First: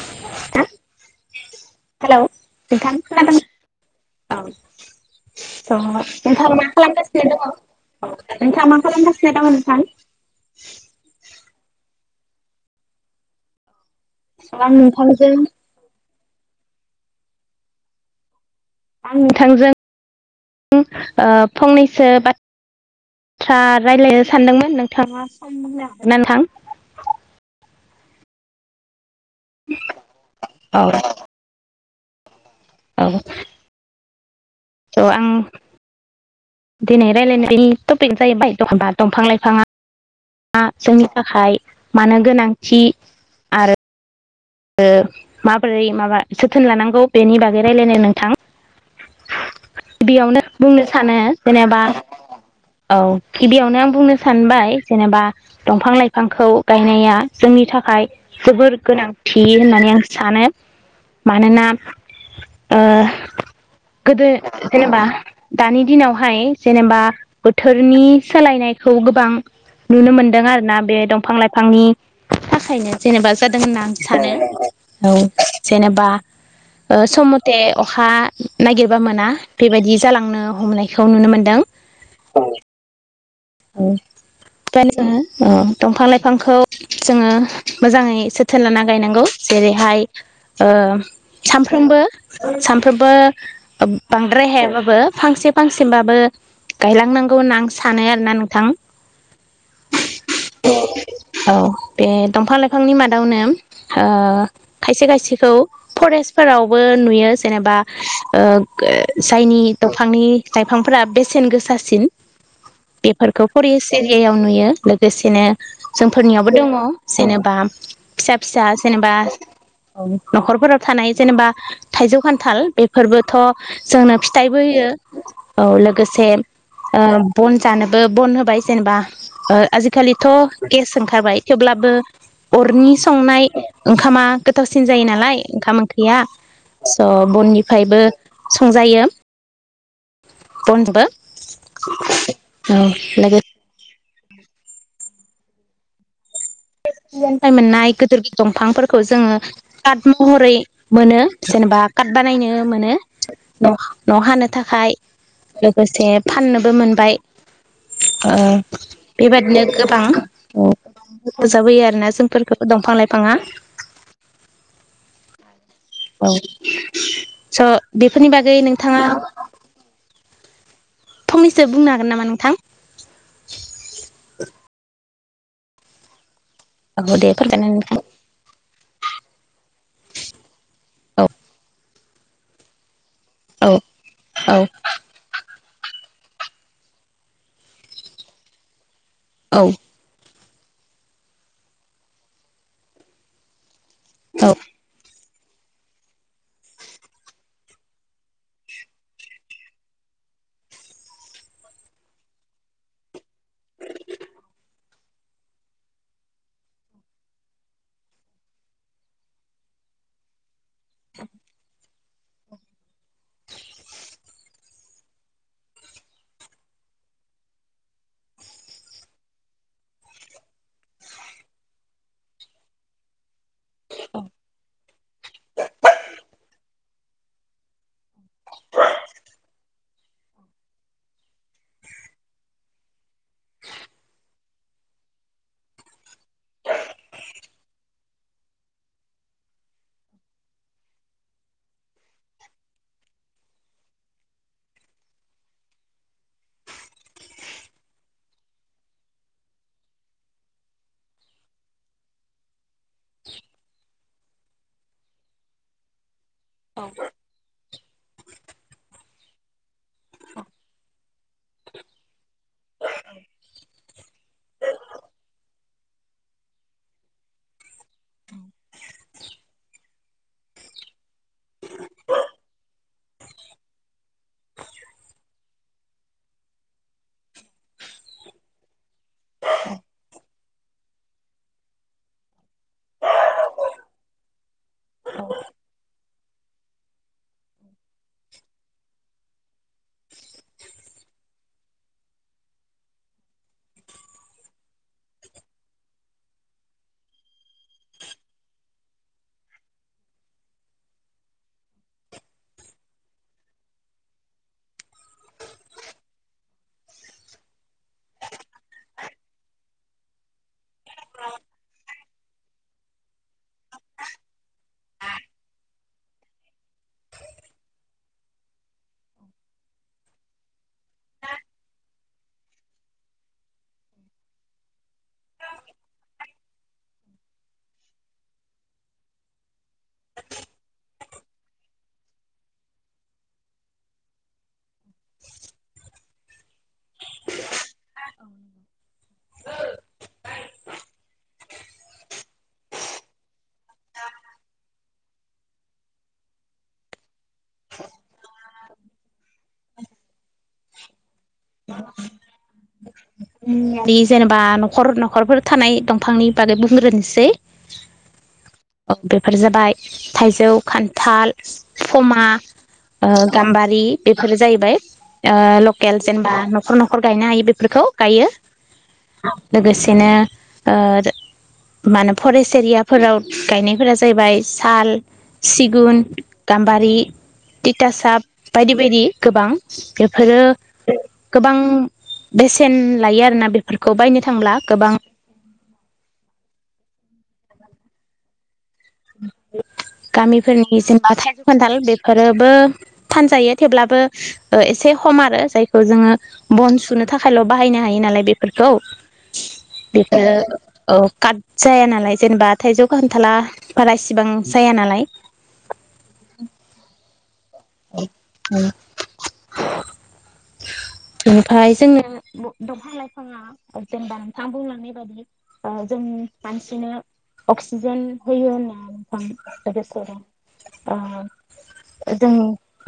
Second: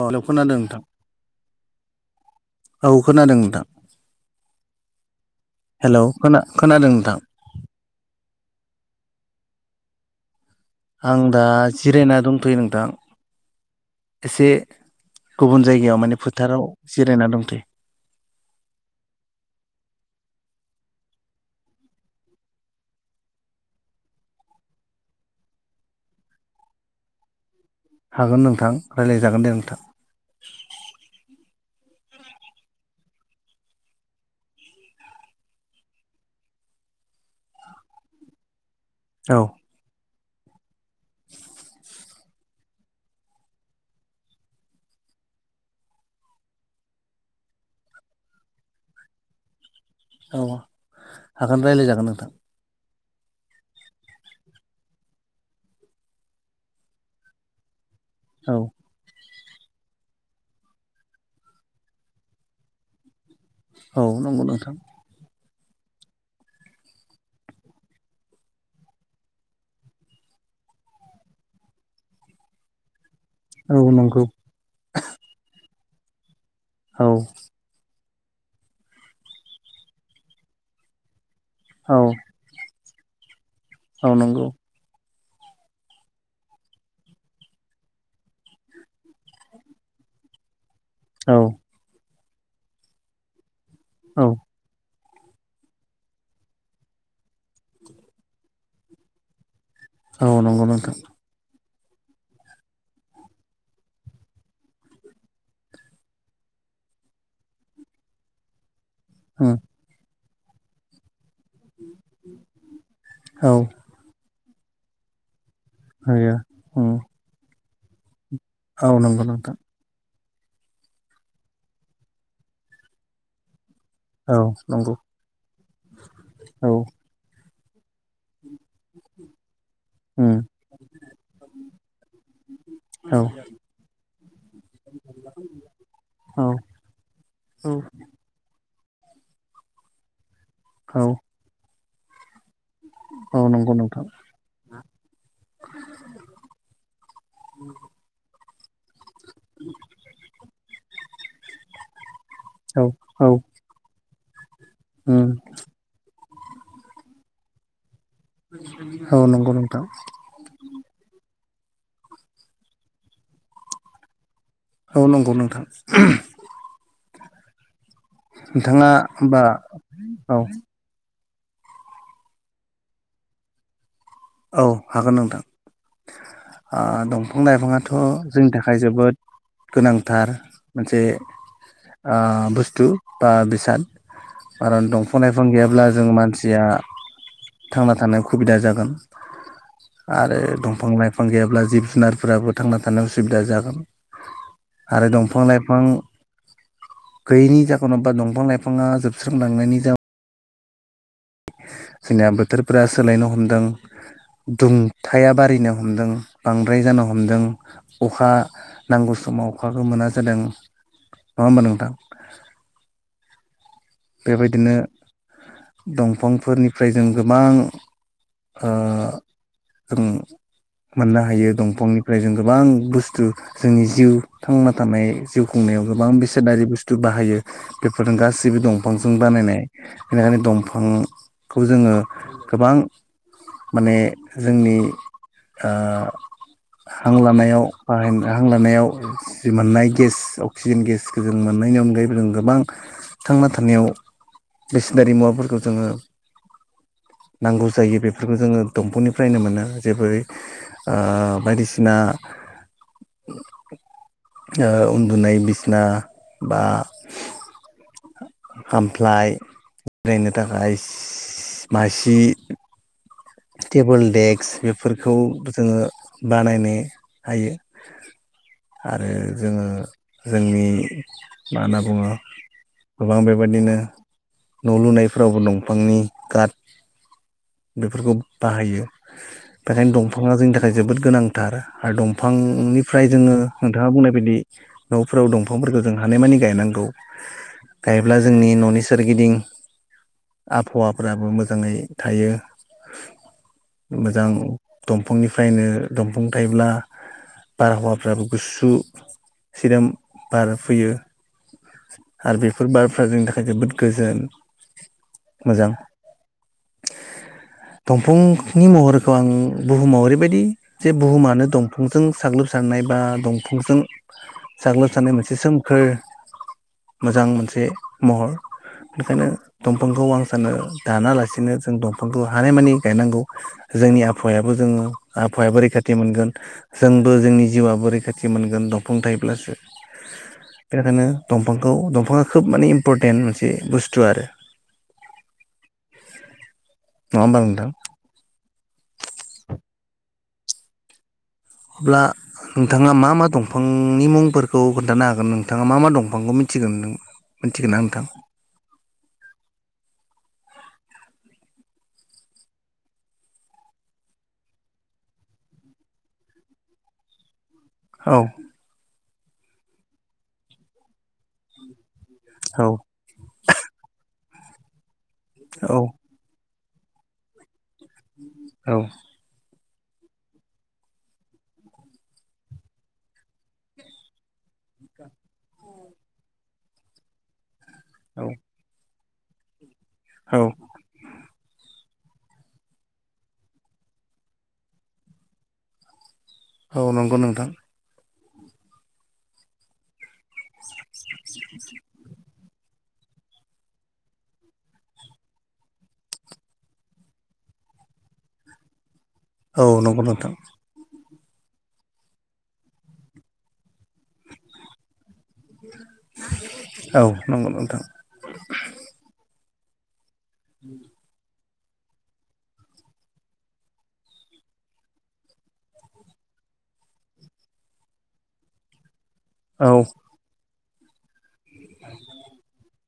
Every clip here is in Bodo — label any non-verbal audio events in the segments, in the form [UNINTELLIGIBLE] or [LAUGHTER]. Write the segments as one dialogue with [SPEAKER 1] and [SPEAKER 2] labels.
[SPEAKER 1] [UNINTELLIGIBLE] खोनादों नोंथां।
[SPEAKER 2] हेलौ
[SPEAKER 1] औ
[SPEAKER 2] नोंथां खोनादों
[SPEAKER 1] नोंथां
[SPEAKER 2] औ
[SPEAKER 1] हेलौ खोना
[SPEAKER 2] नोंथाङा मा
[SPEAKER 1] खोनादों नोंथां
[SPEAKER 2] खालामगासिनो दङ औ नोंथाङा मा [UNINTELLIGIBLE]
[SPEAKER 1] आं दा जिरायना दंथ'यो नोंथां। एसे
[SPEAKER 2] आं नोंथांजों
[SPEAKER 1] गुबुन जायगायाव माने [UNINTELLIGIBLE] थाराव जिरायना दंथ'यो।
[SPEAKER 2] आं नोंथांजों ओ फंनैसो बाथ्रा रायलायनो सानदोंमोन नोंथाङा सम होनो हागोन ना नोंथां?
[SPEAKER 1] हागोन नोंथां। रायलायजागोन दे नोंथां।
[SPEAKER 2] औ औ। स' आं दिनै रायजलायनाय टपिक जाहैबाय [UNINTELLIGIBLE] दंफां
[SPEAKER 1] औ
[SPEAKER 2] -लाइफाङा [UNINTELLIGIBLE] जोंनि थाखाय मानो गोनांथि आरो ओ माबोरै माबा जोथोन लानांगौ बेनि बागै रायलायनाय नोंथां। बेयावनो
[SPEAKER 1] औ
[SPEAKER 2] बुंनो सानो
[SPEAKER 1] हागोन
[SPEAKER 2] जेनेबा
[SPEAKER 1] रायलायजागोन नोंथां
[SPEAKER 2] औ गिबियावनो आं बुंनो सानबाय जेनेबा दंफां- लाइफांखौ गायनाया जोंनि थाखाय
[SPEAKER 1] औ
[SPEAKER 2] जोबोर गोनां। थियो होननानै आं सानो मानोना ओ
[SPEAKER 1] औ
[SPEAKER 2] गोदो
[SPEAKER 1] नंगौ नोंथां
[SPEAKER 2] जेनेबा दानि दिनावहाय जेनेबा बोथोरनि सोलायनायखौ गोबां नुनो मोनदों आरोना बे दंफां लाइफांनि थाखायनो। जेनेबा जादों होनना
[SPEAKER 1] औ
[SPEAKER 2] आं
[SPEAKER 1] नंगौ
[SPEAKER 2] सानो औ। जेनेबा ओ
[SPEAKER 1] औ
[SPEAKER 2] सम मथे अखा नागिरबा मोना बेबायदि जालांनो हमनायखौ नुनो मोन दों। औ औ [UNINTELLIGIBLE] अ दंफां लाइफांखौ जोङो मोजाङै जोथोन लाना गायनांगौ। जेरैहाय ओ
[SPEAKER 1] औ
[SPEAKER 2] सानफ्रोमबो सानफ्रोमबो ओब
[SPEAKER 1] औ
[SPEAKER 2] बांद्राय हायाबाबो फांसे फांसेबाबो गायलांनांगौ होनना आं सानो ना नोंथां।
[SPEAKER 1] औ नंगौ नोंथां।
[SPEAKER 2] औ बे दंफां लाइफांनि मादावनो ओ खायसे खायसेखौ फरेस्टफोरावबो नुयो जेनेबा। ओ ओ
[SPEAKER 1] उम
[SPEAKER 2] जायनि दंफांनि लाइफांफोरा बे सेन गोसासिन। बेफोरखौ
[SPEAKER 1] औ
[SPEAKER 2] फरेस एरियियाव नुयो लोगोसेनो
[SPEAKER 1] हायो
[SPEAKER 2] जोंफोरनियावबो दङ
[SPEAKER 1] उम
[SPEAKER 2] जेनेबा फिसा फिसा
[SPEAKER 1] औ
[SPEAKER 2] जेनेबा
[SPEAKER 1] नंगौ नोंथां
[SPEAKER 2] औ। न'खरफोराव थानाय जेनेबा थाइजौ खान्थाल बेफोरबोथ' जोंनो
[SPEAKER 1] औ
[SPEAKER 2] फिथाइबो होयो
[SPEAKER 1] नंगौ
[SPEAKER 2] औ लोगोसे
[SPEAKER 1] औ
[SPEAKER 2] ओ बन जानोबो बन होबाय जेनेबा ओ आजिखालिथ'
[SPEAKER 1] उम
[SPEAKER 2] गेस ओंखारबाय थेवब्लाबो अरनि
[SPEAKER 1] औ
[SPEAKER 2] संनाय ओंखामा गोथावसिन जायो नालाय ओंखाम ओंख्रिया
[SPEAKER 1] औ
[SPEAKER 2] स'
[SPEAKER 1] औ
[SPEAKER 2] बननिफ्रायबो संजायो
[SPEAKER 1] औ
[SPEAKER 2] बनजोंबो। [UNINTELLIGIBLE] लोगोसे
[SPEAKER 1] औ नंगौ नोंथां। [UNINTELLIGIBLE]
[SPEAKER 2] [UNINTELLIGIBLE] मोननाय गोदोर दंफांफोर खौ जोङो तात महरै मोनो जेनेबा खात बानायनो
[SPEAKER 1] औ
[SPEAKER 2] मोनो
[SPEAKER 1] औ
[SPEAKER 2] न' न' हानोद थाखाय
[SPEAKER 1] उम
[SPEAKER 2] लोगोसे फाननोबो मोनबाय। ओ
[SPEAKER 1] औ नंगौ
[SPEAKER 2] बेबादिनो
[SPEAKER 1] नोंथां
[SPEAKER 2] गोबां औ हेफाजाब होयो आरोना जोंफोरखौ दंफां लाइफाङा।
[SPEAKER 1] औ नंगौ नोंथां।
[SPEAKER 2] औ। स' बेफोरनि बागै नोंथाङा
[SPEAKER 1] औ।
[SPEAKER 2] फंनैसो बुंनो हागोन नामा नोंथां?
[SPEAKER 1] औ हागोन नों थां ओ
[SPEAKER 2] औ दे
[SPEAKER 1] दंफां
[SPEAKER 2] फोरमायना
[SPEAKER 1] लाइफाङाथ'
[SPEAKER 2] नोंथां
[SPEAKER 1] जोंनि थाखाय जोबोद गोनांथार मोनसे
[SPEAKER 2] औ
[SPEAKER 1] ओ बुस्थु बा
[SPEAKER 2] औ
[SPEAKER 1] बेसाद
[SPEAKER 2] औ
[SPEAKER 1] आरोन दंफां लाइफां गैयाब्ला जों मानस सिया थांना थानो खुबिदा जागोन।
[SPEAKER 2] औ
[SPEAKER 1] आरो दंफां लाइफां गैयाब्ला जिब जुनारफोराबो थांना थानो उसुबिदा जागोन।
[SPEAKER 2] औ
[SPEAKER 1] आरो दं फां लाइफां गैयिनि जाहोनाव बा दंफां लाइफाङा जोबस्रांलांनायनि जा जोंनिया बोथोरफोरा सोलायनो हमदों दुंथाया बारिनो हमदों बांद्राय जानो हमदों अखा नांगौ समाव अखाखौ मोना जादों। नङा ओमबा नोंथां? [INAUDIBLE] बेबायदिनो दंफांफोरनिफ्राय जों गोबां ओ उम मोननो हायो दंफांनिफ्राय जों गोबां बुस्थु जोंनि जिउ थांना थानाय जिउ खुंनायाव गोबां बेसादारि बुथ थु बाहायो बेफोरो गासिबो दं। दंफांजों बानायनाय बेनिखायनो दंफांखौ जोङो गोबां माने जोंनि ओ हां लानायाव बाहाय हां लानायाव जि मोननाय गेस अक्सिजेन गेसखौ जों मोननायनि अनगायैबो जों गोबां थांना था नायाव बेसनारि मुवाफोरखौ जोङो नांगौ जायो बेफोरखौ जोङो दंफांनिफ्रायनो मोनो जेबै ओ बायदिसिना ओ उन्दुनाय बिसना बा खामफ्लाय जिरायनो थाखाय सि मासि टेबोल देक्स बेफोरखौ जोङो बानायनो हायो आरो जोङो जोंनि मा होनना बुङो गोबां बेबायदिनो न' लुनायफोरावबो दंफांनि काट बेफोरखौ बाहायो बेखायनो दंफाङा जोंनि थाखाय जोबोद गोनांथार हार दंफांनिफ्राय जोङो नोंथाङा बुंनाय बायदि न'फोराव दंफांफोरखौ जों हानायमानि गायनांगौ गायोब्ला जोंनि न'नि सोरगिदिं आभावाफ्राबो मोजाङै थायो मोजां दंफांनिफ्रायनो दंफां थायोब्ला बारहावाफ्राबो गुसु सिदोम बार फैयो आरो बेफोर बारफ्रा जोंनि थाखाय जोबोद गोजोन मोजां [INAUDIBLE] दंफां [UNINTELLIGIBLE] महरखौ आं बुहुमाव ओरैबायदि जे बुहुमानो दंफांजों साग्लोबसारनाय बा दंफांजों साग्लोबसारनाय मोनसे सोमखोर मोजां मोनसे महर बेखायनो दंफांखौ आं सानो दानालासिनो जों दंफांखौ हानायमानि गायनांगौ जोंनि आबहावायाबो जोङो आहावायाबो रैखाथि मोनगोन जोंबो जोंनि जिउआबो रैखाथि मोनगोन दंफां थायोब्लासो बेनिखायनो दंफांखौ दंफाङा खोब माने इम्परटेन्ट मोनसे बुस्थु आरो।
[SPEAKER 2] [INAUDIBLE]
[SPEAKER 1] नङा होनबा नोंथां अब्ला नोंथाङा मा मा दंफांनि मुंफोरखौ खोन्थानो हागोन नोंथाङा मा मा दंफांखौ मिथिगोन नों मिथिगोन ना नोंथां?
[SPEAKER 2] [UNINTELLIGIBLE] जोंनि हानि जेनेबा न'खर न'खरफोर थानाय दंफांनि बागै बुंग्रोनोसै
[SPEAKER 1] औ
[SPEAKER 2] औ बेफोर जाबाय थाइजौ खान्थाल फमा
[SPEAKER 1] औ
[SPEAKER 2] ओ गाम्बारि बे‌ फोरो जायैबाय ओ
[SPEAKER 1] औ
[SPEAKER 2] लकेल बा न'खर न'खर गायनो हायो बेफोरखौ गायो लोगोसेनो ओ दो मानो फरेस्ट एरियाफोराव गायनायफोरा जाहैबाय साल सिगुन गाम्बारि तितासाप
[SPEAKER 1] औ
[SPEAKER 2] बायदि बायदि। गोबां [UNINTELLIGIBLE] बेफोरो
[SPEAKER 1] औ
[SPEAKER 2] [UNINTELLIGIBLE] गोबां बेसेन लायो आरोना बेफोरखौ बायनो थांब्ला गोबां
[SPEAKER 1] औ नंगौ नोंथां
[SPEAKER 2] [UNINTELLIGIBLE] गामिफोरनि जेनेबा थाइजौ खान्थाल बेफोरोबो फानजायो थेवब्लाबो एसे खम आरो जायखौ जोङो बन सुनो थाखायल' बाहायनो हायो नालाय बेफोरखौ
[SPEAKER 1] औ नंगौ नोंथां
[SPEAKER 2] बेफोरो औ काद जाया नालाय जेनेबा थाइजौ खानथाला बारा इसिबां जाया नालाय
[SPEAKER 1] औ नंगौ नोंथां [UNINTELLIGIBLE] [INAUDIBLE]
[SPEAKER 2] ओमफाय जोंनो बु दंफां लाइफाङा जेनेबा नोंथां बुंलांनाय बादि ओ जों मानसिनो अक्सिजेन होयो होनना
[SPEAKER 1] औ
[SPEAKER 2] [UNINTELLIGIBLE] अ ओ दों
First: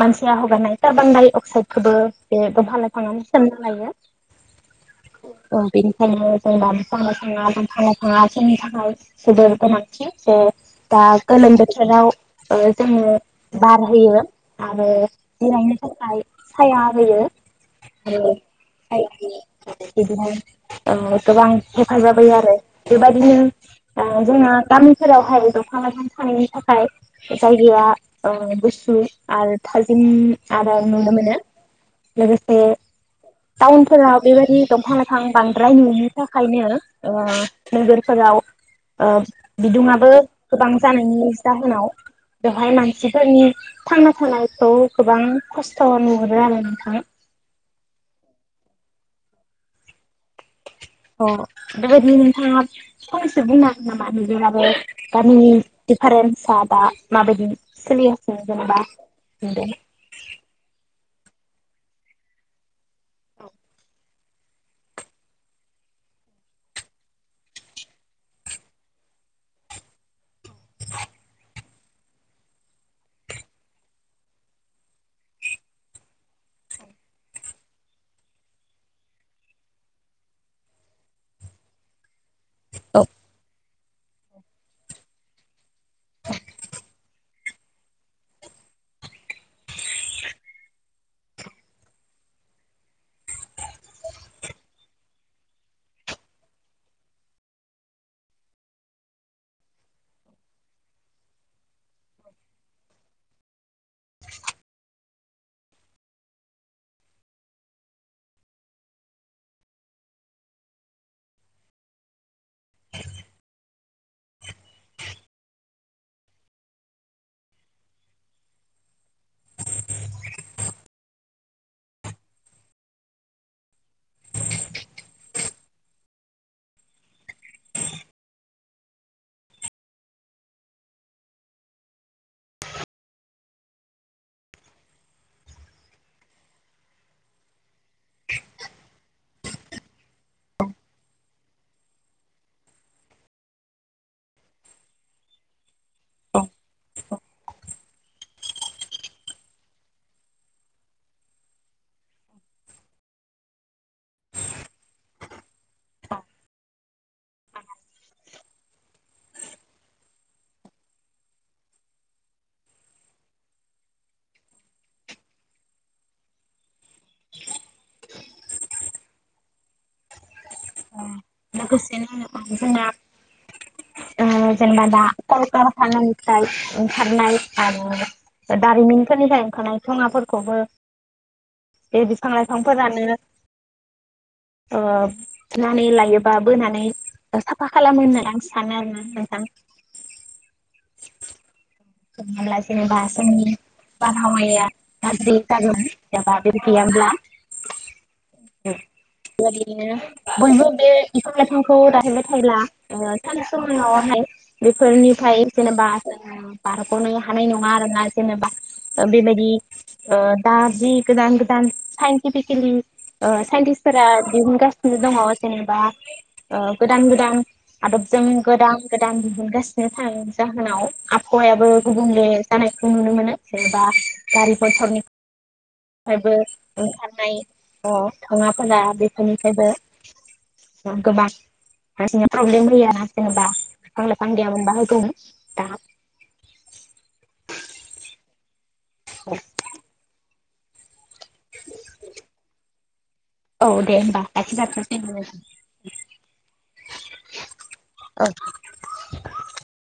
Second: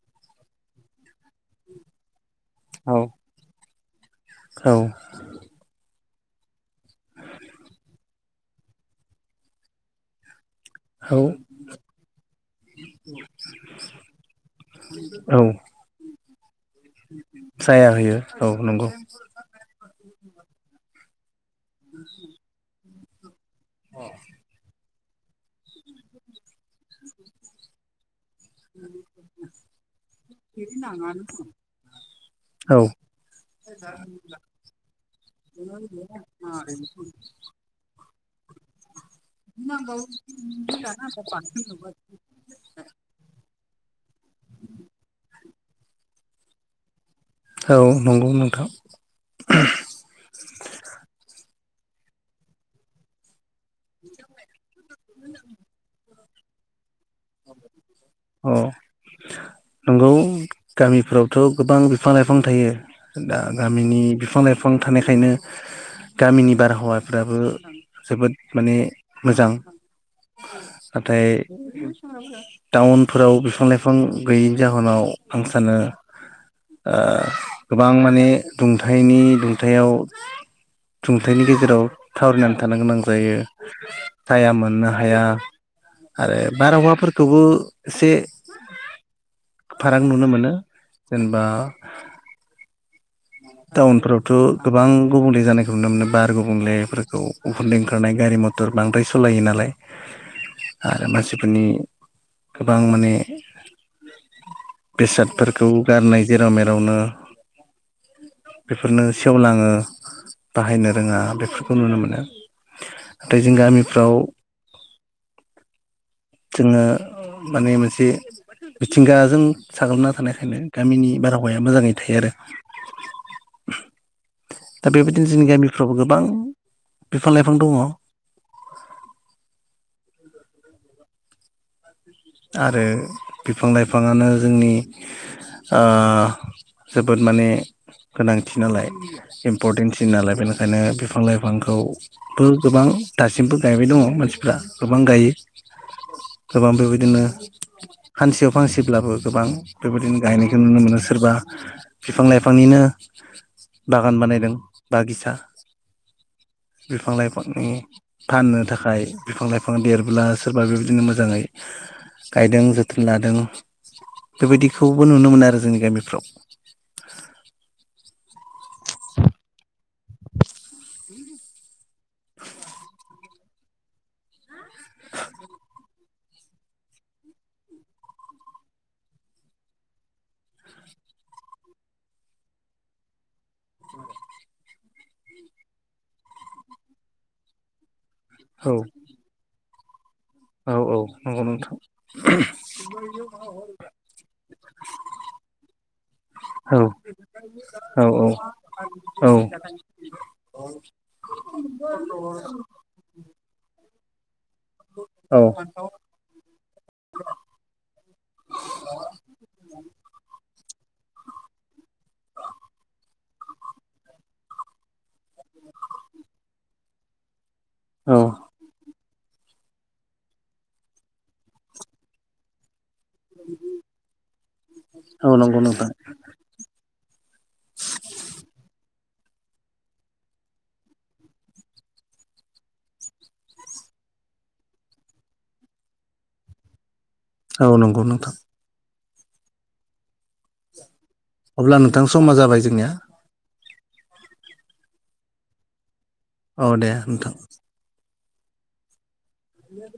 [SPEAKER 2] मानसिया हगारनाय कार्बन डाइ अक्साइद खोबो बे बफां
[SPEAKER 1] औ
[SPEAKER 2] लायफाङानो सोनानै लायो ओ बेनि ओंखायनो जोंना बिफां लाइफाङा दंफां लाइफांआ जोंनि थाखाय जोबोर गोनांथि दं दा
[SPEAKER 1] औ
[SPEAKER 2] गोलोम बोथोराव ओ जोंनो बार होयो आरो
[SPEAKER 1] औ
[SPEAKER 2] देनांनि थाखा खाय साया होयो
[SPEAKER 1] साया होयो
[SPEAKER 2] ओ
[SPEAKER 1] औ नंगौ
[SPEAKER 2] बिदिनो ओ गोबां हेफाजाब होयो आरो बेबादिनो औ जोंना गामि फोरावहाय दंफां लाइफां थानायनि थाखाय जायगाया ओ गुसु आरो थाजिम आरो नुनो मोनो लोगोसे
[SPEAKER 1] औ
[SPEAKER 2] टाउनफोराव बेबायदि दंफां लाइफां बांद्राय नुयि थाखायनो ओ नोगोरफोराव ओ बिदुङाबो गोबां जानायनि जाहोनाव बेवहाय मानसिफोरनि [INAUDIBLE] थांना थानायखौ गोबां खस्थ'नो मोनो आरो नोंथां।
[SPEAKER 1] औ नंगौ नोंथां
[SPEAKER 2] अ बेबायदि नोंथाङा एसे बुंना हानो नामा नोंथाङाबो गामिनि दिफारेन्ट सा दा माबायदि सोलिगासिनो
[SPEAKER 1] अ
[SPEAKER 2] जेनेबा नुदों
[SPEAKER 1] थ' गोबां बिफां लाइफां थायो दा गामिनि बिफां लाइफां थानायखायनो गामिनि बारहावाफ्राबो जोबोद माने मोजां नाथाय टाउनफोराव बिफां लाइफां गैयैनि जाहोनाव आं सानो ओ गोबां माने दुंथायनि दुंथायाव दुंथायनि गेजेराव थावरिना थानो गोनां जायो। साया मोननो हाया आरो बारहावा फोरखौबो एसे फाराग नुनो मोनो जेनबा टाउनफ्रावथ' गोबां गुबुंले जानायखौ नुनो मोनो बार गुबुंलेफोरखौ उखुन्दै ओंखारनाय गारि मथर बांद्राय सालायो नालाय आरो मानसिफोरनि गोबां माने बेसादफोरखौ गारनाय जेराव मेरावनो बेफोरनो सेवलाङो बाहायनो रोङा बेफोरखौ नुनो मोनो। नाथाय जों गामि फ्राव जोङो माने मोनसे मिथिंगाजों साग्लोबना थानायखायनो गामिनि बारहावाया मोजाङै थायो आरो। दा बेबायदिनो जोंनि गामिफ्राव गोबां बिफां लाइफां दङ। आरो बिफां लाइफाङानो जोंनि ओ जोबोद माने गोनांथि नालाय इम्पर्टेनसिन नालाय बेनिखायनो बिफां लाइफांखौबो गोबां दासिमबो गायबाय दङ मानसिफ्रा गोबां गायो गोबां बेबाय दिनो फानसेयाव फांसेब्लाबो गोबां बेबायदिनो गायनायखौ नुनो मोनो सोरबा बिफां लाइफांनिनो बागान बानायदों बागिसा बिफां लाइफांनि फाननो थाखाय बिफां लाइफां देरब्ला सोरबा बेबायदिनो मोजाङै गायदों जोथोन लादों बेबायदिखौबो नुनो मोनो आरो जोंनि गामिफ्राव।
[SPEAKER 2] उम [UNINTELLIGIBLE] जोंना ओ जेनेबा दा कलकारानानिफ्राय ओंखारनाय आरो दारिमिनफोरनिफ्राय ओंखारनाय थङाफोरखौबो बे बिफां लाइफांफोरानो नानै लायोबा बोनानै साफा खालामो। आं
[SPEAKER 1] औ
[SPEAKER 2] सानो आरोना नोंथां
[SPEAKER 1] औ औ नंगौ नोंथां
[SPEAKER 2] नङाब्ला जेनेबा जोंनि बारहावाया गाज्रि जागोन जाबा बे
[SPEAKER 1] औ
[SPEAKER 2] गैयाब्ला
[SPEAKER 1] औ औ
[SPEAKER 2] बेबायदिनो बयबो बे बिफां-लाइफांखौ दानहोबाय थायोब्ला ओ सान सम [UNINTELLIGIBLE] बेफोरनिफ्राय जेनेबा
[SPEAKER 1] औ
[SPEAKER 2] बारग'नो हानाय नङा आरोना जेनेबा बेबायदि ओ दा जि गोदान गोदान साइन्टिफिकेलि ओ साइन्टिसफोरा दिहुनगासिनो दङ जेनेबा ओ गोदान गोदान आदबजों
[SPEAKER 1] औ
[SPEAKER 2] गोदान गोदान मोनगासिनो थां जाहोनाव आबहावायाबो गुबुंले जानाय खौ नुनो मोनो जेनेबा गारि
[SPEAKER 1] औ नंगौ नोंथां
[SPEAKER 2] मथरनिफ्रायबों ओंखार नाय अ थाङाफोरा बेफोरनिफ्रायबो गोबां प्रब्लेम होयो आरो‌ ना बिफां लाइफां गैयामोनब्ला होगौमोन।
[SPEAKER 1] औ नंगौ नोंथां
[SPEAKER 2] औ।
[SPEAKER 1] अब्ला नोंथां समा जाबाय जोंनिया
[SPEAKER 2] औ दे औ एगस्ट्रा
[SPEAKER 1] औ दे नोंथां
[SPEAKER 2] औ
[SPEAKER 1] [UNINTELLIGIBLE]